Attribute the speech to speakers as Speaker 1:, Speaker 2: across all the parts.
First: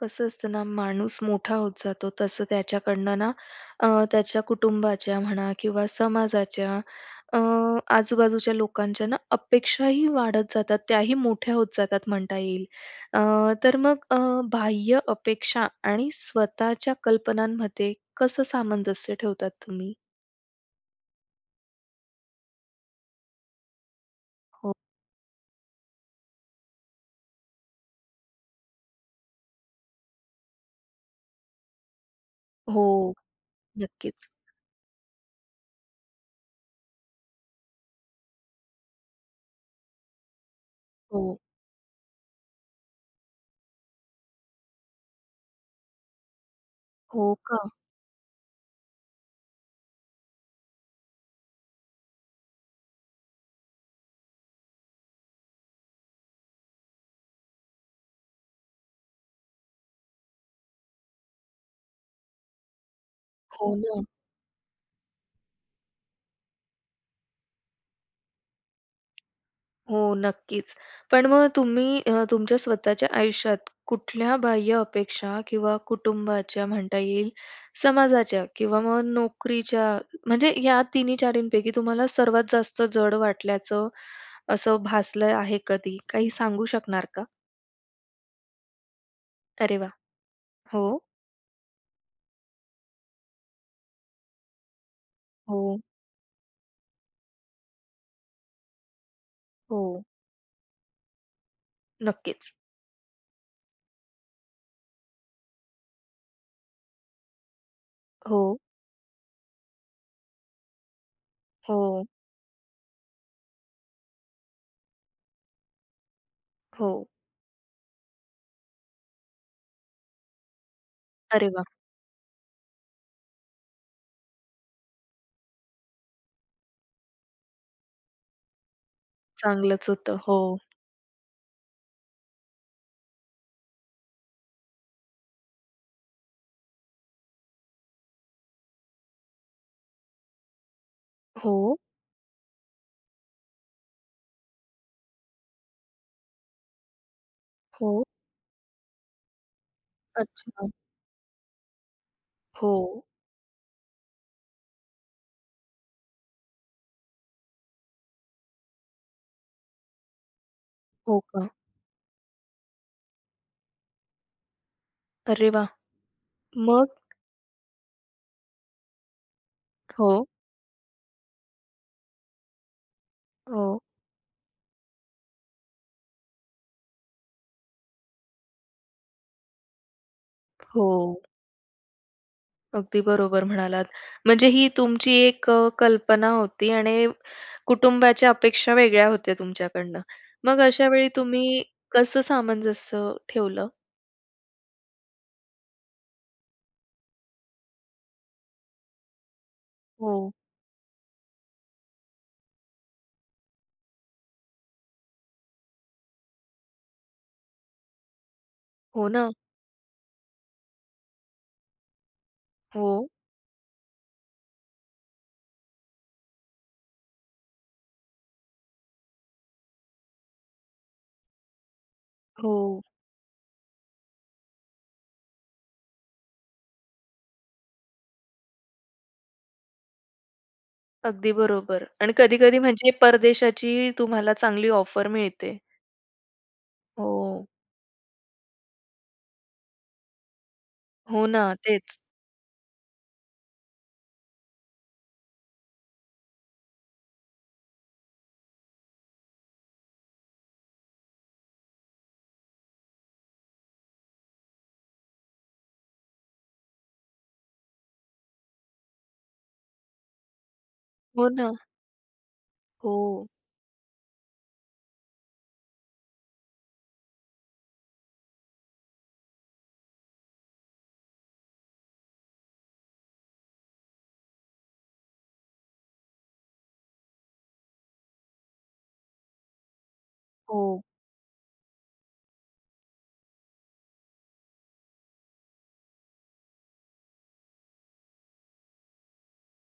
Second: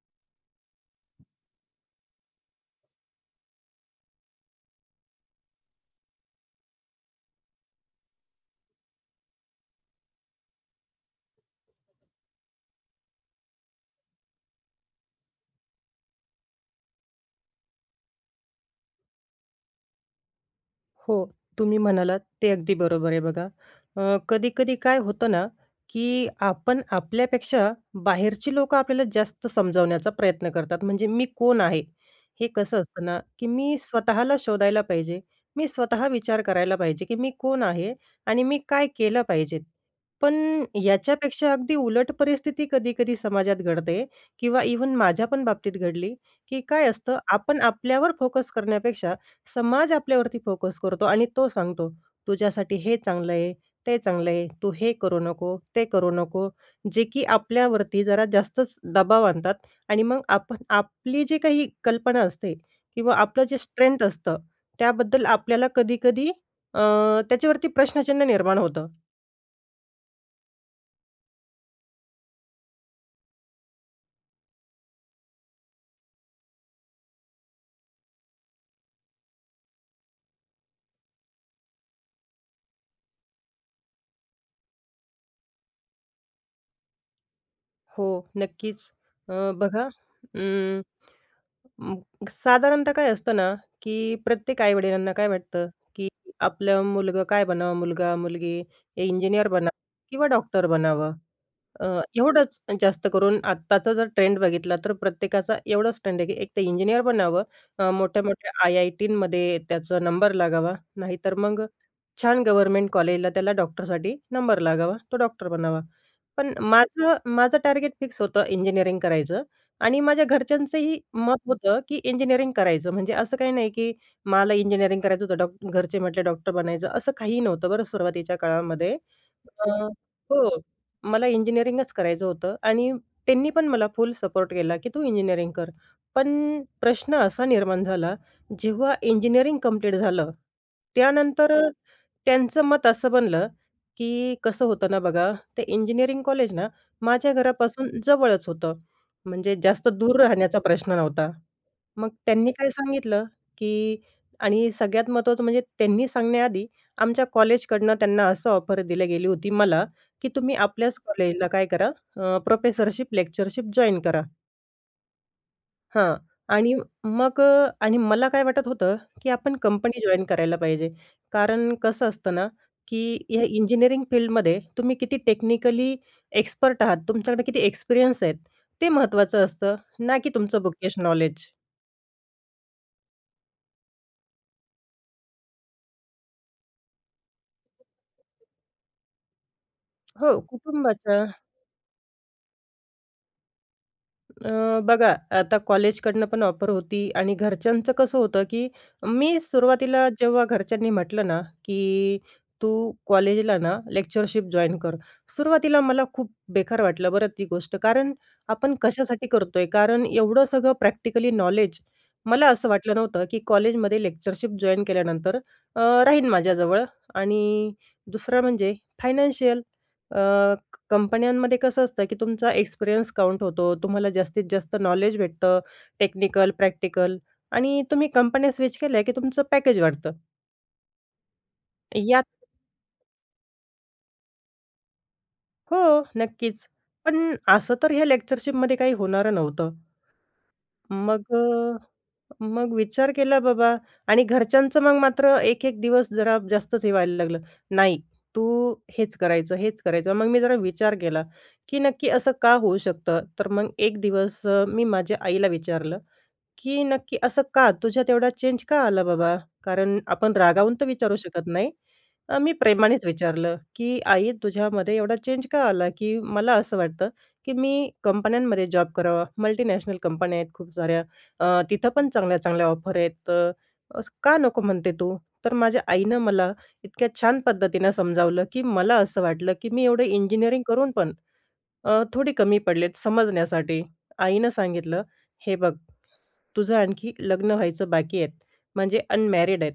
Speaker 1: कसं असतं ना, माणूस मोठा होत जातो तसं त्याच्याकडनं ना अ, त्याच्या कुटुंबाच्या म्हणा किंवा समाजाच्या अ, आजूबाजूच्या लोकांच्या ना अपेक्षाही वाढत जातात त्याही मोठ्या होत जातात, म्हणता येईल. अ, तर मग अ, बाह्य अपेक्षा आणि स्वतःच्या कल्पनांमध्ये कसं सामंजस्य ठेवतात तुम्ही?
Speaker 2: हो, तुम्ही म्हणालात ते अगदी बरोबर आहे बघा. अ,
Speaker 1: हो.
Speaker 2: कधी-कधी काय होतं ना की आपण आपल्यापेक्षा, बाहेरची लोकं आपल्याला जास्त समजावण्याचा प्रयत्न करतात; म्हणजे मी कोण आहे हे? कसं असतं
Speaker 1: हो,
Speaker 2: ना, की मी
Speaker 1: नक्कीच.
Speaker 2: स्वतःला शोधायला पाहिजे. मी स्वतः विचार करायला पाहिजे, की मी कोण आहे? आणि मी काय केलं पाहिजे? पण
Speaker 1: हो.
Speaker 2: याच्यापेक्षा अगदी उलट परिस्थिती कधी-कधी समाजात घडते किंवा इव्हन माझ्या पण बाबतीत घडली, की काय असतं,
Speaker 1: हो,
Speaker 2: आपण
Speaker 1: का?
Speaker 2: आपल्यावर फोकस करण्यापेक्षा समाज आपल्यावरती फोकस करतो आणि तो सांगतो, "तुझ्यासाठी हे चांगलं आहे, ते चांगलं आहे, तू हे करू नको, ते करू नको." जे की आपल्यावरती जरा जास्तच दबाव आणतात. आणि मग, आप आपली जी काही कल्पना असते किंवा आपलं जे
Speaker 1: हो, ना.
Speaker 2: स्ट्रेंथ असतं, त्याबद्दल आपल्याला कधी-कधी अ, त्याच्यावरती प्रश्नचिन्ह निर्माण होतं.
Speaker 1: हो, नक्कीच. पण मग तुम्ही अ, तुमच्या स्वतःच्या आयुष्यात कुठल्या बाह्य अपेक्षा किंवा कुटुंबाच्या म्हणता येईल, समाजाच्या किंवा मग नोकरीच्या म्हणजे या 3-4 पैकी तुम्हाला सर्वात जास्त जड वाटल्याचं असं भासलं आहे कधी, काही सांगू शकणार का?
Speaker 2: हो, नक्कीच. अ,
Speaker 1: अरे
Speaker 2: बघा,
Speaker 1: वाह!
Speaker 2: उम्म,
Speaker 1: हो.
Speaker 2: साधारणतः काय असतं ना, की प्रत्येक आई-वडिलांना काय वाटतं
Speaker 1: हो.
Speaker 2: की आपलं मुलगं काय बनावं, मुलगा-मुलगी, इंजिनियर बनावं
Speaker 1: हो.
Speaker 2: किंवा डॉक्टर बनावं. अ
Speaker 1: नक्कीच.
Speaker 2: एवढंच जास्त करून. आत्ताचा जर ट्रेंड बघितला तर प्रत्येकाचा एवढंच ट्रेंड आहे की एक तर इंजिनिअर बनावं, अ, मोठ्या-मोठ्या
Speaker 1: हो.
Speaker 2: आय-आय-टीनमध्ये त्याचा नंबर लागावा, नाहीतर मग
Speaker 1: हो.
Speaker 2: छान गव्हर्नमेंट कॉलेजला त्याला डॉक्टरसाठी नंबर लागावा, तो डॉक्टर बनावा. पण
Speaker 1: हो.
Speaker 2: माझं माझं टार्गेट फिक्स होतं इंजिनिअरिंग करायचं आणि माझ्या घरच्यांचंही मत
Speaker 1: अरे वाह!
Speaker 2: होतं की इंजिनिअरिंग करायचं. म्हणजे असं काही नाही की मला इंजिनिअरिंग करायचं होतं, डॉ घरचे म्हटले डॉक्टर बनायचं, असं काहीही नव्हतं बरं सुरुवातीच्या काळामध्ये अ,
Speaker 1: चांगलंच होतं. हो.
Speaker 2: हो. मला इंजिनिअरिंगच करायचं होतं आणि त्यांनी पण मला फुल सपोर्ट केला की तू इंजिनिअरिंग कर. पण प्रश्न असा निर्माण झाला, जेव्हा इंजिनिअरिंग कम्प्लीट झालं, त्यानंतर अ,
Speaker 1: हो.
Speaker 2: त्यांचं मत असं बनलं की कसं होतं ना बघा, ते इंजिनिअरिंग कॉलेज ना माझ्या घरापासून
Speaker 1: हो.
Speaker 2: जवळच होतं. म्हणजे जास्त दूर राहण्याचा
Speaker 1: अच्छा.
Speaker 2: प्रश्न नव्हता. मग त्यांनी काय
Speaker 1: हो.
Speaker 2: सांगितलं की आणि सगळ्यात महत्त्वाचं म्हणजे त्यांनी सांगण्याआधी आमच्या कॉलेजकडनं त्यांना असं ऑफर दिली गेली होती मला, की तुम्ही आपल्याच
Speaker 1: हो
Speaker 2: कॉलेजला
Speaker 1: का?
Speaker 2: काय करा, अ, प्रोफेसरशिप, लेक्चरशिप जॉइन करा.
Speaker 1: अरे वा!
Speaker 2: हां, आणि
Speaker 1: मग?
Speaker 2: मग अ आणि मला काय वाटत होतं की आपण कंपनी जॉइन
Speaker 1: हो.
Speaker 2: करायला पाहिजे. कारण कसं असतं ना की या
Speaker 1: हो.
Speaker 2: इंजिनिअरिंग फील्डमध्ये तुम्ही किती टेक्निकली एक्सपर्ट आहात, तुमच्याकडे किती एक्सपिरियन्स आहेत ते महत्त्वाचं असतं, ना की तुमचं बुकीश
Speaker 1: हो.
Speaker 2: नॉलेज.
Speaker 1: अगदी बरोबर म्हणालात. म्हणजे ही तुमची एक अ, कल्पना होती आणि कुटुंबाच्या अपेक्षा वेगळ्या होत्या तुमच्याकडनं.
Speaker 2: हो
Speaker 1: मग अशा
Speaker 2: कुटुंबाच.
Speaker 1: वेळी तुम्ही कसं सामंजस्य ठेवलं?
Speaker 2: अ, बघा आता कॉलेजकडनं पण ऑफर होती, आणि घरच्यांचं कसं होतं की मी सुरुवातीला
Speaker 1: हो.
Speaker 2: जेव्हा घरच्यांनी म्हटलं ना की, "तू कॉलेजला ना लेक्चरशिप जॉइन कर." सुरुवातीला मला खूप बेकार वाटलं बरं ती गोष्ट. कारण आपण
Speaker 1: हो
Speaker 2: कशासाठी
Speaker 1: ना.
Speaker 2: करतोय? कारण एवढं सगळं प्रॅक्टिकली नॉलेज, मला असं वाटलं
Speaker 1: हो.
Speaker 2: नव्हतं की कॉलेजमध्ये लेक्चरशिप जॉइन केल्यानंतर अ, राहीन माझ्याजवळ आणि दुसरं म्हणजे फायनान्शियल. अ, कंपन्यांमध्ये कसं असतं की तुमचा
Speaker 1: हो.
Speaker 2: एक्सपिरियन्स काउंट होतो, तुम्हाला जास्तीत जास्त नॉलेज भेटतं, टेक्निकल, प्रॅक्टिकल आणि तुम्ही कंपन्या स्विच केल्या की तुमचं पॅकेज वाढतं.
Speaker 1: अगदी बरोबर आणि
Speaker 2: यात
Speaker 1: कधी-कधी म्हणजे परदेशाची तुम्हाला चांगली ऑफर मिळते.
Speaker 2: हो. नक्कीच. पण
Speaker 1: हो.
Speaker 2: असं तर ह्या लेक्चरशिपमधे काही होणारं नव्हतं.
Speaker 1: हो
Speaker 2: मग
Speaker 1: ना.
Speaker 2: अ,
Speaker 1: तेच.
Speaker 2: मग विचार केला बाबा आणि घरच्यांचं मग मात्र एक-एक दिवस जरा जास्तच हे व्हायला लागलं. नाही, तू हेच करायचं, हेच करायचं. मग मी जरा विचार केला, की नक्की असं का होऊ शकतं? तर मग एक दिवस अ, मी माझ्या आईला विचारलं, की "नक्की असं का? तुझ्यात एवढा चेंज का आला बाबा?" कारण आपण रागावून तर विचारू
Speaker 1: हो
Speaker 2: शकत
Speaker 1: ना.
Speaker 2: नाही, अ, मी प्रेमानेच
Speaker 1: हो.
Speaker 2: विचारलं, की "आई तुझ्यामध्ये एवढा चेंज का आला? की मला असं वाटतं की, मी कंपन्यांमध्ये जॉब करावा, मल्टिनॅशनल कंपन्या आहेत खूप साऱ्या अ, तिथं पण चांगल्या-चांगल्या ऑफर आहेत. तर असं का नको म्हणते तू?" तर माझ्या आईनं मला इतक्या छान पद्धतीनं समजावलं, की मला असं वाटलं, की मी एवढं इंजिनिअरिंग
Speaker 1: हो.
Speaker 2: करून पण अ, थोडी कमी पडलेत समजण्यासाठी. आईनं सांगितलं, "हे बघ, तुझं आणखी लग्न व्हायचं बाकी आहे. म्हणजे अनमॅरिड आहे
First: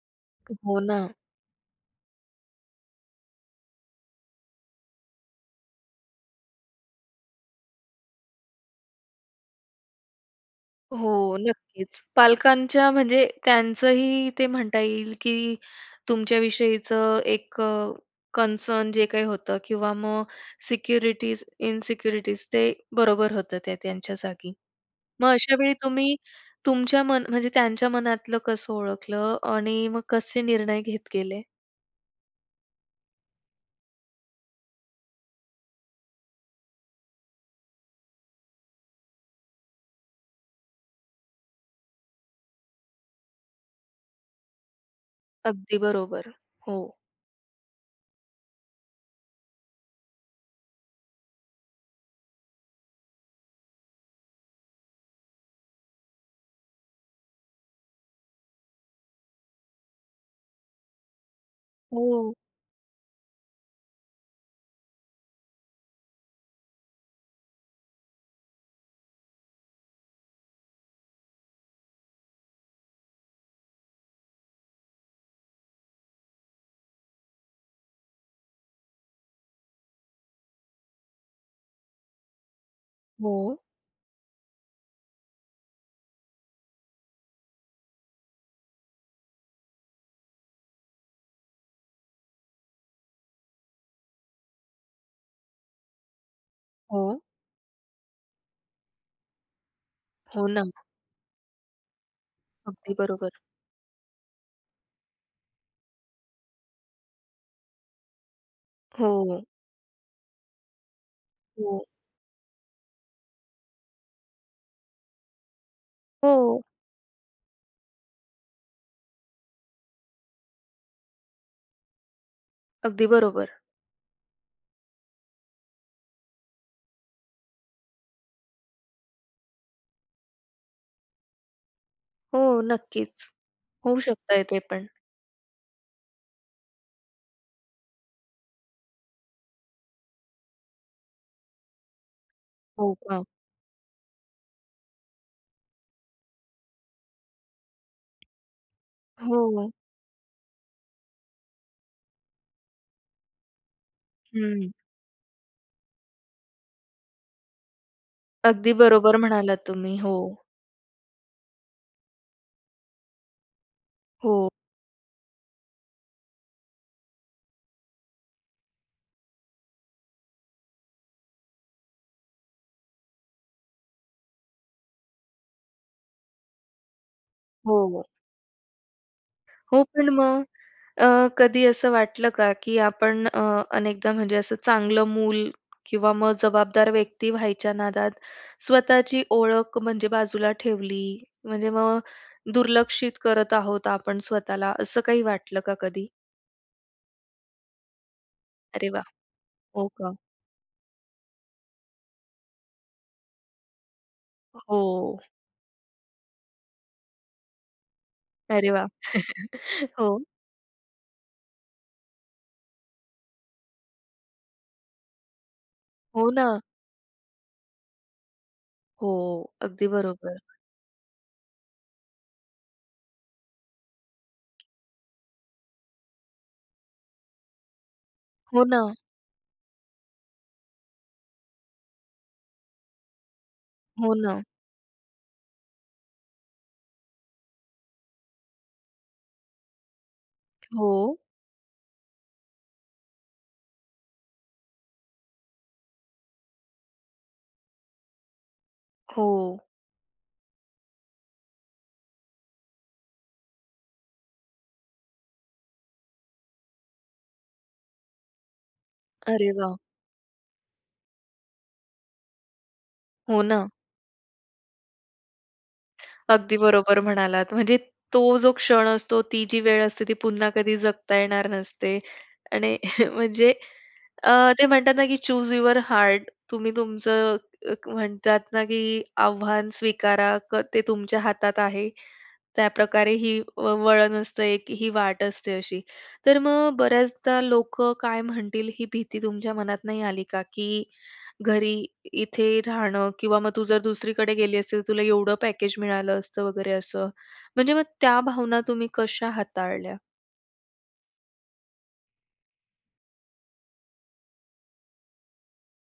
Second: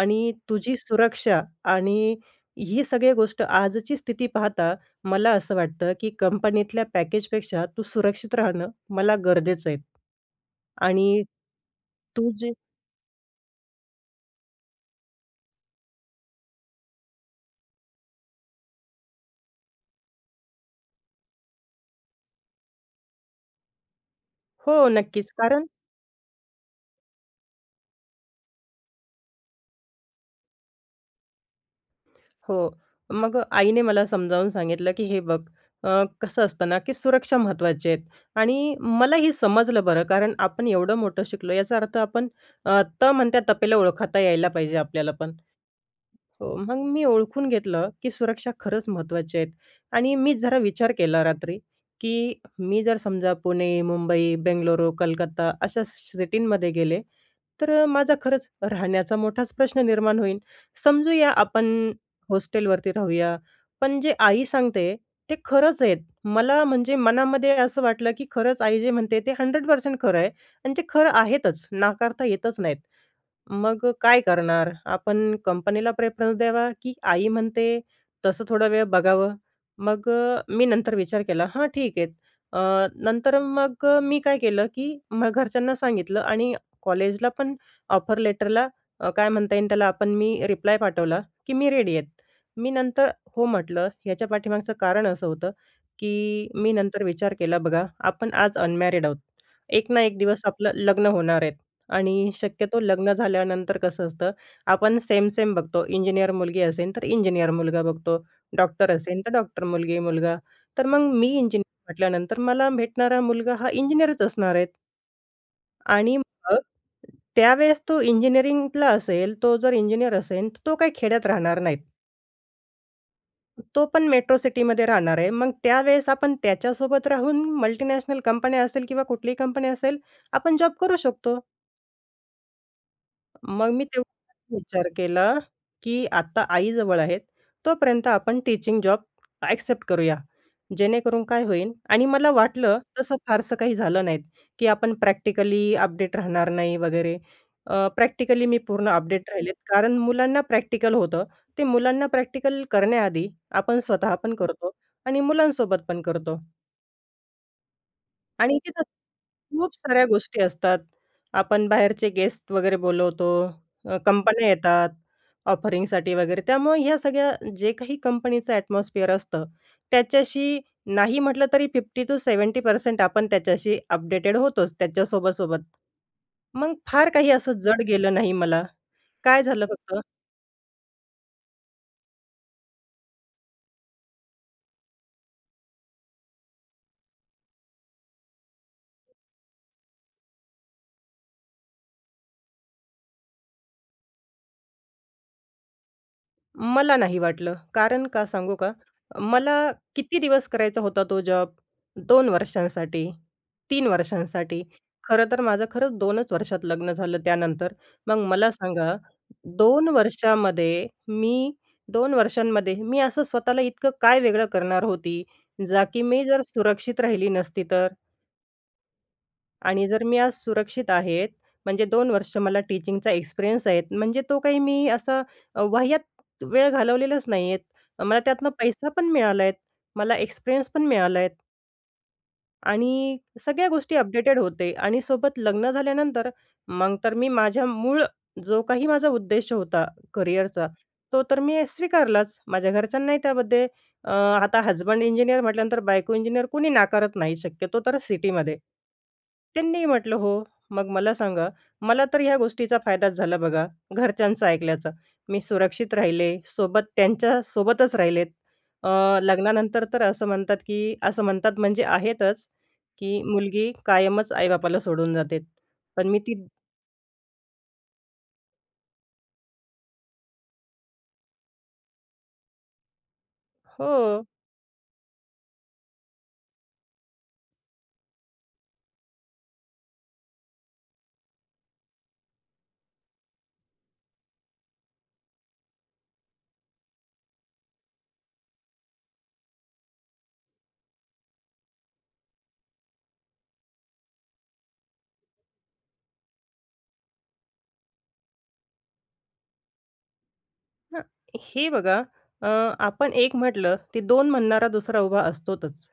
Speaker 2: आणि तुझी
Speaker 1: हो ना.
Speaker 2: सुरक्षा आणि ही सगळी गोष्ट आजची स्थिती पाहता मला असं वाटतं, की कंपनीतल्या पॅकेजपेक्षा तू सुरक्षित राहणं मला गरजेचं आहे." आणि
Speaker 1: हो. नक्कीच.
Speaker 2: तू जे
Speaker 1: पालकांच्या म्हणजे त्यांचंही ते म्हणता येईल, की तुमच्याविषयीचं एक अ, कन्सर्न जे काही होतं किंवा मग सिक्युरिटीज, इनसिक्युरिटीज ते बरोबर होतं ते त्यांच्या जागी.
Speaker 2: हो.
Speaker 1: मग
Speaker 2: नक्कीच. कारण
Speaker 1: अशावेळी तुम्ही तुमच्या मन म्हणजे त्यांच्या मनातलं कसं ओळखलं? आणि मग कसे निर्णय घेत गेले?
Speaker 2: हो. मग आईने मला समजावून सांगितलं, की "हे बघ, अ, कसं असतं ना, की सुरक्षा महत्त्वाची आहे." आणि, मलाही समजलं बरं, कारण आपण एवढं मोठं शिकलो याचा अर्थ आपण अ, त म्हणत्या तपेला ओळखता यायला पाहिजे आपल्याला पण.
Speaker 1: अगदी बरोबर.
Speaker 2: हो, मग
Speaker 1: हो.
Speaker 2: मी ओळखून घेतलं, की सुरक्षा खरंच महत्त्वाच्या आहेत. आणि, मी जरा विचार केला रात्री, की मी जर समजा पुणे, मुंबई, बेंगलुरू, कलकत्ता अशा स सिटींमध्ये गेले. तर अ, माझा खरंच राहण्याचा मोठाच प्रश्न निर्माण होईल. समजूया आपण
Speaker 1: हो.
Speaker 2: हॉस्टेलवरती राहूया, पण जे आई सांगते ते खरंच आहेत. मला म्हणजे मनामध्ये असं वाटलं, की खरंच आई जे म्हणते ते 100% खरं आहे. आणि ते खरं आहेतच नाकारता येतच नाहीत. मग काय करणार? आपण कंपनीला प्रेफरन्स देणार, की आई म्हणते, तसं थोडा वेळ बघावं. मग अ, मी नंतर विचार केला हां, ठीक आहे. अ, नंतर
Speaker 1: हो.
Speaker 2: मग अ, मी काय केलं, की मग घरच्यांना सांगितलं आणि कॉलेजला पण ऑफर लेटरला अ, काय म्हणता येईल त्याला, आपण मी रिप्लाय पाठवला, की मी रेडी आहेत. मी नंतर "हो", म्हटलं, याच्या पाठीमागचं कारण असं होतं, की मी नंतर
Speaker 1: हो.
Speaker 2: विचार केला बघा आपण आज अनमॅरिड आहोत. एक ना एक दिवस
Speaker 1: हो ना.
Speaker 2: आपलं लग्न होणार आहेत आणि शक्यतो
Speaker 1: अगदी
Speaker 2: लग्न
Speaker 1: बरोबर.
Speaker 2: झाल्यानंतर कसं असतं, आपण सेम-सेम बघतो, इंजिनिअर मुलगी असेल तर इंजिनिअर मुलगा बघतो, डॉक्टर असेल तर
Speaker 1: हो.
Speaker 2: डॉक्टर मुलगी-मुलगा. तर मग मी इंजिनिअर
Speaker 1: हो.
Speaker 2: म्हटल्यानंतर मला भेटणारा मुलगा हा इंजिनिअरच असणार आहेत. आणि मग,
Speaker 1: हो.
Speaker 2: त्यावेळेस तो इंजिनिअरिंगला असेल, तो जर इंजिनिअर असेन, तर तो काही खेड्यात राहणार नाहीत.
Speaker 1: अगदी बरोबर.
Speaker 2: तो पण मेट्रो सिटीमध्ये राहणार आहे, मग त्यावेळेस आपण त्याच्यासोबत राहून मल्टिनॅशनल कंपन्या असेल किंवा कुठलीही कंपनी असेल, आपण जॉब करू शकतो.
Speaker 1: हो, नक्कीच.
Speaker 2: मग मी
Speaker 1: होऊ
Speaker 2: तेवढाच
Speaker 1: शकतंय ते पण.
Speaker 2: विचार केला की आता आईजवळ आहेत तोपर्यंत आपण टीचिंग जॉब ॲक्सेप्ट करूया, जेणेकरून काय होईल आणि मला वाटलं
Speaker 1: हो
Speaker 2: तसं
Speaker 1: का?
Speaker 2: फारसं काही झालं नाहीत की आपण प्रॅक्टिकली अपडेट राहणार नाही वगैरे. अ, प्रॅक्टिकली मी पूर्ण अपडेट राहिले
Speaker 1: हो.
Speaker 2: कारण मुलांना प्रॅक्टिकल होतं. ते मुलांना प्रॅक्टिकल करण्याआधी आपण स्वतःहा पण करतो
Speaker 1: हं.
Speaker 2: आणि मुलांसोबत पण करतो. आणि
Speaker 1: अगदी
Speaker 2: इथ
Speaker 1: बरोबर म्हणालात
Speaker 2: खूप
Speaker 1: तुम्ही,
Speaker 2: साऱ्या
Speaker 1: हो.
Speaker 2: गोष्टी असतात. आपण बाहेरचे गेस्ट वगैरे बोलवतो, अ, कंपन्या
Speaker 1: हो.
Speaker 2: येतात ऑफरिंगसाठी वगैरे त्यामुळे या सगळ्या जे काही कंपनीचं एटमॉस्फिअर असतं, त्याच्याशी नाही म्हटलं तरी 50-70% आपण त्याच्याशी अपडेटेड होतोच, त्याच्या सोबत-सोबत. मग फार काही असं जड
Speaker 1: हो, हो.
Speaker 2: गेलं नाही मला. काय झालं
Speaker 1: हो,
Speaker 2: फक्त
Speaker 1: पण मग अ, कधी असं वाटलं का की आपण अ, अनेकदा म्हणजे असं चांगलं मूल किंवा मग जबाबदार व्यक्ती व्हायच्या नादात स्वतःची ओळख म्हणजे बाजूला ठेवली? म्हणजे मग दुर्लक्षित करत आहोत आपण स्वतःला, असं काही वाटलं का कधी?
Speaker 2: मला नाही वाटलं. कारण का सांगू का?
Speaker 1: अरे वाह!
Speaker 2: मला
Speaker 1: हो का?
Speaker 2: किती दिवस करायचा होता तो जॉब? 2 वर्षांसाठी, 3 वर्षांसाठी.
Speaker 1: हो.
Speaker 2: खरं तर माझं खरंच 2च वर्षात लग्न झालं त्यानंतर. मग मला
Speaker 1: अरे वाह!
Speaker 2: सांगा, 2
Speaker 1: हो.
Speaker 2: वर्षामध्ये मी 2 वर्षांमध्ये मी असं स्वतःला इतकं काय वेगळं करणार होती, जा की मी
Speaker 1: हो
Speaker 2: जर
Speaker 1: ना.
Speaker 2: सुरक्षित राहिली नसती तर?
Speaker 1: हो, अगदी
Speaker 2: आणि जर मी आज
Speaker 1: बरोबर.
Speaker 2: सुरक्षित आहे, म्हणजे 2 वर्ष मला टीचिंगचा एक्सपिरियन्स आहे, म्हणजे तो काही मी असा अ, वाह्यात वेळ घालवलेलाच नाहीये. मला त्यातनं
Speaker 1: हो
Speaker 2: पैसा
Speaker 1: ना.
Speaker 2: पण मिळाला आहे. मला एक्सपिरियन्स पण मिळाला आहे. आणि सगळ्या गोष्टी
Speaker 1: हो
Speaker 2: अपडेटेड
Speaker 1: ना.
Speaker 2: होते. आणि सोबत लग्न झाल्यानंतर मग तर मी माझ्या मूळ जो काही माझा उद्देश होता करिअरचा,
Speaker 1: हो.
Speaker 2: तो तर मी स्वीकारलाच. माझ्या घरच्यांनाही त्यामध्ये अ, आता हसबंड इंजिनिअर म्हटल्यानंतर बायको इंजिनियर कुणी नाकारत नाही शक्यतो तर सिटीमध्ये.
Speaker 1: हो.
Speaker 2: त्यांनी ही म्हटलं, "हो." मग मला सांगा, मला तर हया गोष्टीचा फायदाच झाला बघा, घरच्यांचं ऐकल्याचा. मी सुरक्षित राहिले, सोबत त्यांच्यासोबतच राहिले. अ,
Speaker 1: अरे वाह!
Speaker 2: लग्नानंतर तर असं म्हणतात की असं म्हणतात म्हणजे आहेतच की
Speaker 1: हो ना.
Speaker 2: मुलगी कायमच आई-बापाला सोडून जाते. पण मी ती
Speaker 1: अगदी बरोबर म्हणालात, म्हणजे तो जो क्षण असतो, ती जी वेळ असते, ती पुन्हा कधी जगता येणार नसते आणि म्हणजे
Speaker 2: हो.
Speaker 1: अ, ते म्हणतात ना की "चूज युवर हार्ट." तुम्ही तुमचं एक म्हणतात ना की आव्हान स्वीकारा, क ते तुमच्या हातात आहे. त्याप्रकारे ही व वळण असतं एक, ही वाट असते अशी. तर मग बऱ्याचदा लोकं काय म्हणतील, ही भीती तुमच्या मनात नाही आली का? की घरी इथे राहणं किंवा मग, "तू जर दुसरीकडे गेली असती, तर तुला एवढं पॅकेज मिळालं असतं," वगैरे असं. म्हणजे मग त्या भावना तुम्ही कशा हाताळल्या?
Speaker 2: हं. हे बघा, अ, आपण एक म्हटलं, ते दोन म्हणणारा दुसरा उभा असतोच.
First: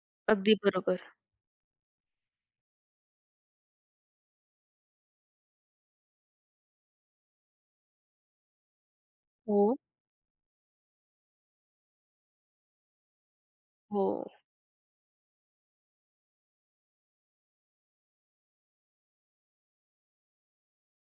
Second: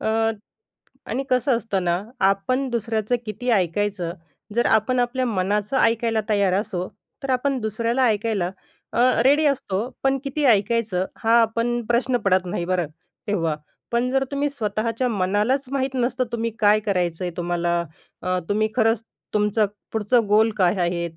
Speaker 2: अ,
Speaker 1: अगदी बरोबर.
Speaker 2: आणि कसं असतं ना, आपण दुसऱ्याचं किती ऐकायचं, जर आपण आपल्या मनाचं ऐकायला तयार असो, तर आपण दुसऱ्याला ऐकायला अ, रेडी
Speaker 1: हो.
Speaker 2: असतो. पण किती ऐकायचं हा पण प्रश्न पडत नाही बरं तेव्हा. पण जर
Speaker 1: हो.
Speaker 2: तुम्ही स्वतःच्या मनालाच माहीत नसतं तुम्ही काय करायचं आहे तुम्हाला, अ, तुम्ही खरंच तुमचं पुढचं गोल काय आहेत,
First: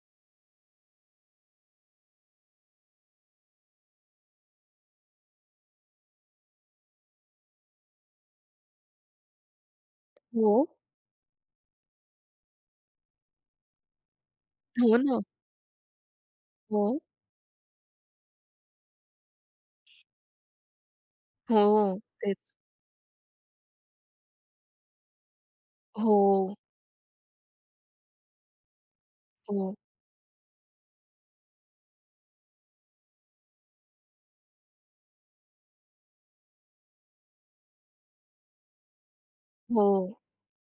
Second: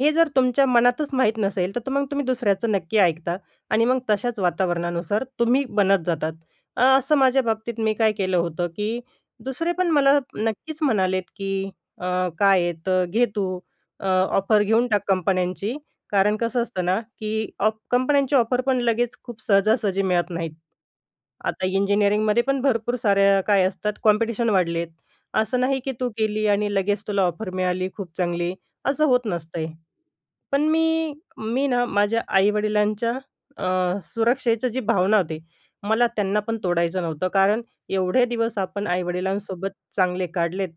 Speaker 2: हे जर तुमच्या मनातच माहीत नसेल, तिथं मग तुम्ही दुसऱ्याचं नक्की ऐकता आणि मग तशाच वातावरणानुसार तुम्ही बनत जाता. अ, असं माझ्या बाबतीत मी काय केलं होतं की दुसरे पण मला
Speaker 1: हो.
Speaker 2: नक्कीच म्हणालेत की "अ, काय आहे. तर घे तू अ, ऑफर घेऊन
Speaker 1: हो
Speaker 2: टाक
Speaker 1: ना.
Speaker 2: कंपन्यांची." कारण कसं असतं
Speaker 1: हो.
Speaker 2: ना की ऑफ कंपन्यांची ऑफर पण लगेच खूप सहजा-सहजी मिळत नाहीत. आता
Speaker 1: हो, तेच.
Speaker 2: इंजिनिअरिंगमध्ये पण भरपूर साऱ्या काय असतात, कॉम्पिटिशन वाढलेत. असं नाही की, तू गेली
Speaker 1: हो.
Speaker 2: आणि लगेच तुला ऑफर मिळाली खूप चांगली. असं होत नसतं.
Speaker 1: हो.
Speaker 2: पण मी मी ना माझ्या आई-वडिलांच्या अ, सुरक्षेची जे भावना होती, मला त्यांना पण तोडायचं नव्हतं कारण एवढे दिवस आपण आई-वडिलांसोबत
Speaker 1: हो.
Speaker 2: चांगले काढलेत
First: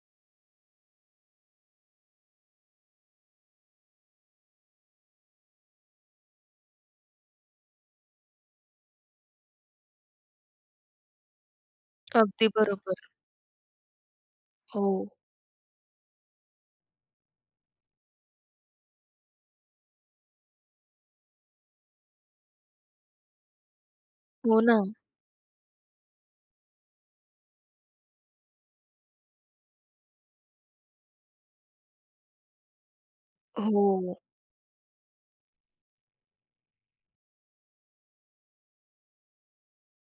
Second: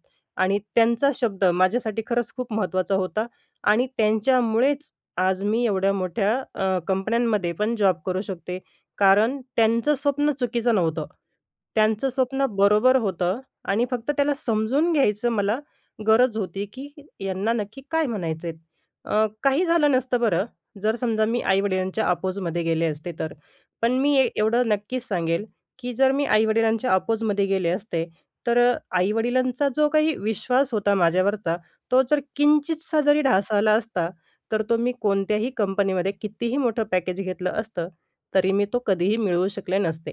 Speaker 2: आणि त्यांचा शब्द माझ्यासाठी खरंच खूप महत्त्वाचा होता आणि त्यांच्यामुळेच आज मी एवढ्या मोठ्या अ, कंपन्यांमध्ये पण जॉब करू शकते. कारण त्यांचं स्वप्न चुकीचं नव्हतं. त्यांचं स्वप्न
Speaker 1: अगदी
Speaker 2: बरोबर
Speaker 1: बरोबर.
Speaker 2: होतं आणि फक्त त्याला समजून
Speaker 1: हो.
Speaker 2: घ्यायचं मला गरज होती की यांना नक्की काय म्हणायचेत. अ, काही झालं नसतं बरं जर समजा, मी आई-वडिलांच्या अपोझमध्ये गेले असते तर. पण मी
Speaker 1: हो
Speaker 2: एवढं
Speaker 1: ना.
Speaker 2: नक्कीच सांगेल की जर मी आई-वडिलांच्या आपोझमध्ये गेले असते, तर अ, आई-वडिलांचा जो काही विश्वास होता माझ्यावरचा तो जर किंचितसा जरी ढासळला आला असता,
Speaker 1: हो.
Speaker 2: तर तो मी कोणत्याही कंपनीमध्ये, कितीही मोठं पॅकेज घेतलं असतं, तरी मी तो कधीही मिळवू शकले नसते.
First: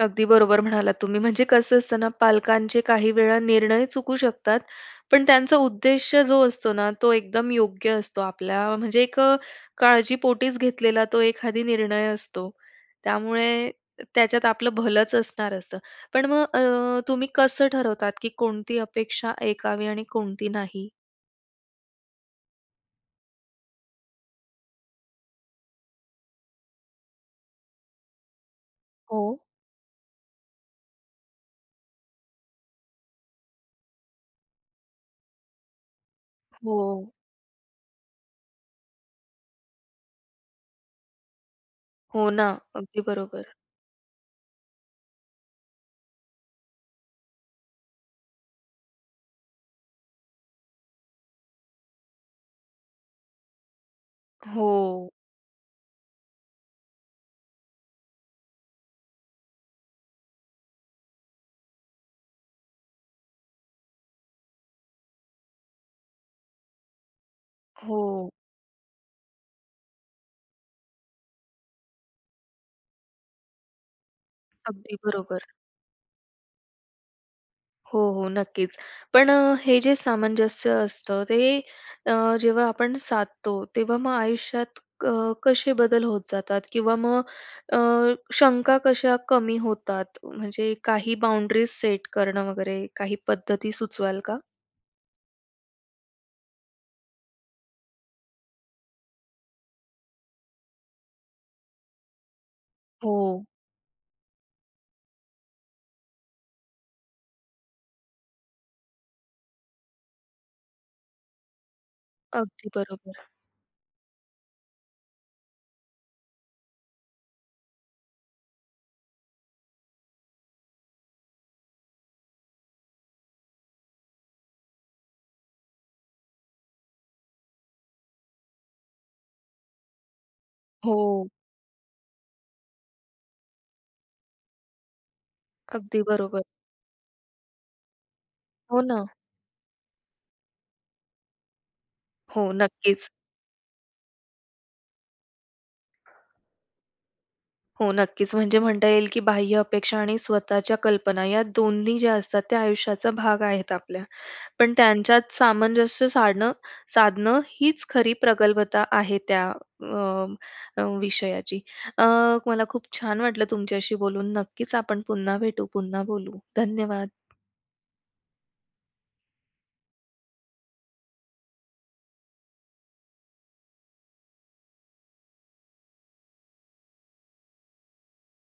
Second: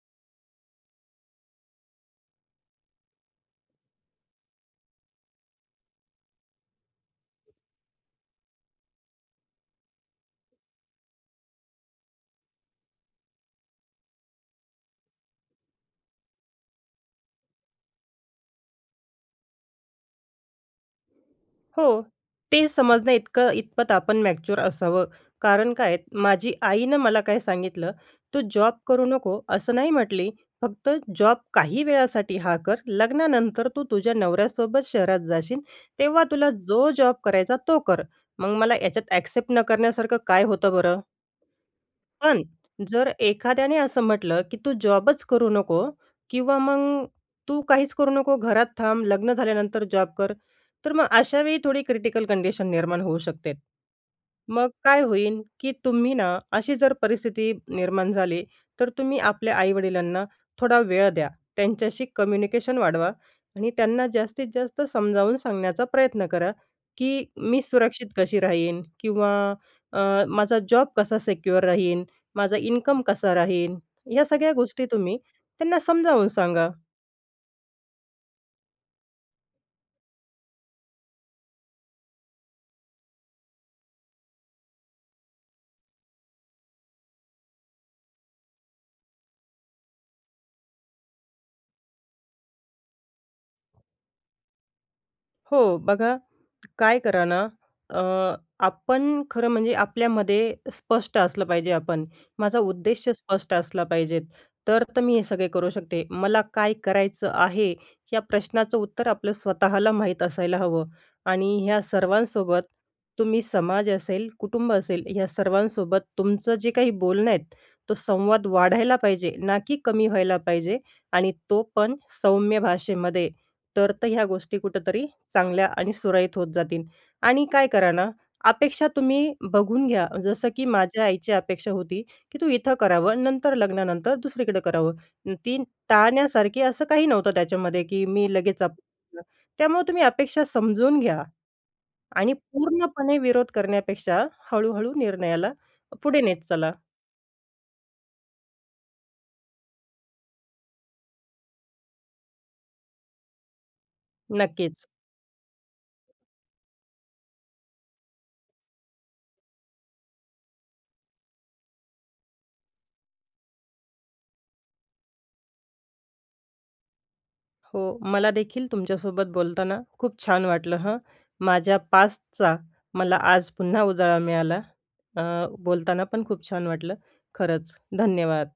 Speaker 1: अगदी बरोबर म्हणालात तुम्ही, म्हणजे कसं असतं ना, पालकांचे काही वेळा निर्णय चुकू शकतात, पण त्यांचा उद्देश जो असतो ना, तो एकदम योग्य असतो. आपल्या म्हणजे एक अ, काळजीपोटीच घेतलेला तो एखादी निर्णय असतो. त्यामुळे त्याच्यात आपलं भलंच असणार असतं. पण मग अ, तुम्ही कसं ठरवतात की कोणती अपेक्षा ऐकावी आणि कोणती नाही?
Speaker 2: हो, ते समजण्याइतकं इतपत आपण मॅच्युअर असावं, कारण काय आहे माझी आईनं मला काय सांगितलं, "तू जॉब करू नको"
Speaker 1: हो.
Speaker 2: असं नाही म्हटली. "फक्त जॉब काही वेळासाठी हा कर, लग्नानंतर तू तुझ्या नवऱ्यासोबत शहरात जाशील. तेव्हा तुला जो
Speaker 1: हो.
Speaker 2: जॉब करायचा तो कर." मग मला याच्यात ॲक्सेप्ट न करण्यासारखं काय होतं बरं?
Speaker 1: हो
Speaker 2: पण
Speaker 1: ना, अगदी
Speaker 2: जर
Speaker 1: बरोबर.
Speaker 2: एखाद्याने असं म्हटलं की "तू जॉबच करू नको" किंवा मग "तू काहीच करू नको. घरात थांब. लग्न झाल्यानंतर जॉब कर." तर मग अशावेळी थोडी क्रिटिकल कंडिशन निर्माण होऊ शकते. मग काय
Speaker 1: हो.
Speaker 2: होईन की तुम्ही ना अशी जर परिस्थिती निर्माण झाली, तर तुम्ही आपल्या आई-वडिलांना थोडा वेळ द्या. त्यांच्याशी कम्युनिकेशन वाढवा आणि त्यांना जास्तीत जास्त समजावून सांगण्याचा प्रयत्न करा की मी सुरक्षित
Speaker 1: हो.
Speaker 2: कशी राहीन किंवा अ, माझा जॉब कसा सिक्युअर राहीन, माझा इन्कम कसा राहीन या सगळ्या गोष्टी
Speaker 1: अगदी
Speaker 2: तुम्ही
Speaker 1: बरोबर.
Speaker 2: त्यांना समजावून सांगा.
Speaker 1: हो, हो. नक्कीच. पण हे जे सामंजस्य असतं. ते अ, जेव्हा आपण साधतो. तेव्हा मग आयुष्यात अ, कसे बदल होत जातात? किंवा मग अ, शंका कशा कमी होतात? म्हणजे काही बाउंडरीज सेट करणं वगैरे, काही पद्धती सुचवाल का?
Speaker 2: हो. बघा, काय करा ना, अ, आपण खरं म्हणजे आपल्यामध्ये स्पष्ट असलं पाहिजे आपण. माझा उद्देश
Speaker 1: हो.
Speaker 2: स्पष्ट असला पाहिजेत. तर त मी हे सगळे करू शकते. मला काय करायचं आहे? या प्रश्नाचं उत्तर आपलं स्वतःला माहीत असायला हवं. आणि ह्या सर्वांसोबत
Speaker 1: अगदी बरोबर.
Speaker 2: तुम्ही समाज असेल, कुटुंब असेल, या सर्वांसोबत तुमचं जे काही बोलणं आहेत, तो संवाद वाढायला पाहिजे, ना की कमी व्हायला पाहिजे आणि तो पण सौम्य भाषेमध्ये. तर त ह्या गोष्टी कुठेतरी चांगल्या आणि सुरळीत होत जातील. आणि काय करा ना, अपेक्षा तुम्ही बघून घ्या. जसं की माझ्या
Speaker 1: हो.
Speaker 2: आईची अपेक्षा होती, की तू इथं करावं, नंतर लग्नानंतर दुसरीकडं करावं. ती
Speaker 1: अगदी बरोबर.
Speaker 2: टाळण्यासारखी असं काही नव्हतं त्याच्यामध्ये, की मी लगेच अप
Speaker 1: हो
Speaker 2: [unintelligible]
Speaker 1: ना.
Speaker 2: ना. त्यामुळं तुम्ही अपेक्षा समजून घ्या आणि
Speaker 1: हो. नक्कीच.
Speaker 2: पूर्णपणे विरोध करण्यापेक्षा हळू-हळू निर्णयाला पुढे नेत चला.
Speaker 1: हो. नक्कीच. म्हणजे म्हणता येईल, की बाह्य अपेक्षा आणि स्वतःच्या कल्पना या दोन्ही ज्या असतात, त्या आयुष्याचा भाग आहेत आपल्या. पण
Speaker 2: नक्कीच.
Speaker 1: त्यांच्यात सामंजस्य साडणं साधणं हीच खरी प्रगल्भता आहे त्या अ, अ, विषयाची. अ, मला खूप छान वाटलं तुमच्याशी बोलून, नक्कीच आपण पुन्हा भेटू, पुन्हा बोलू. धन्यवाद.
Speaker 2: हो. मलादेखील तुमच्यासोबत बोलताना खूप छान वाटलं हं, माझ्या पास्टचा मला आज पुन्हा उजाळा मिळाला. अ, बोलताना पण खूप छान वाटलं. खरंच. धन्यवाद.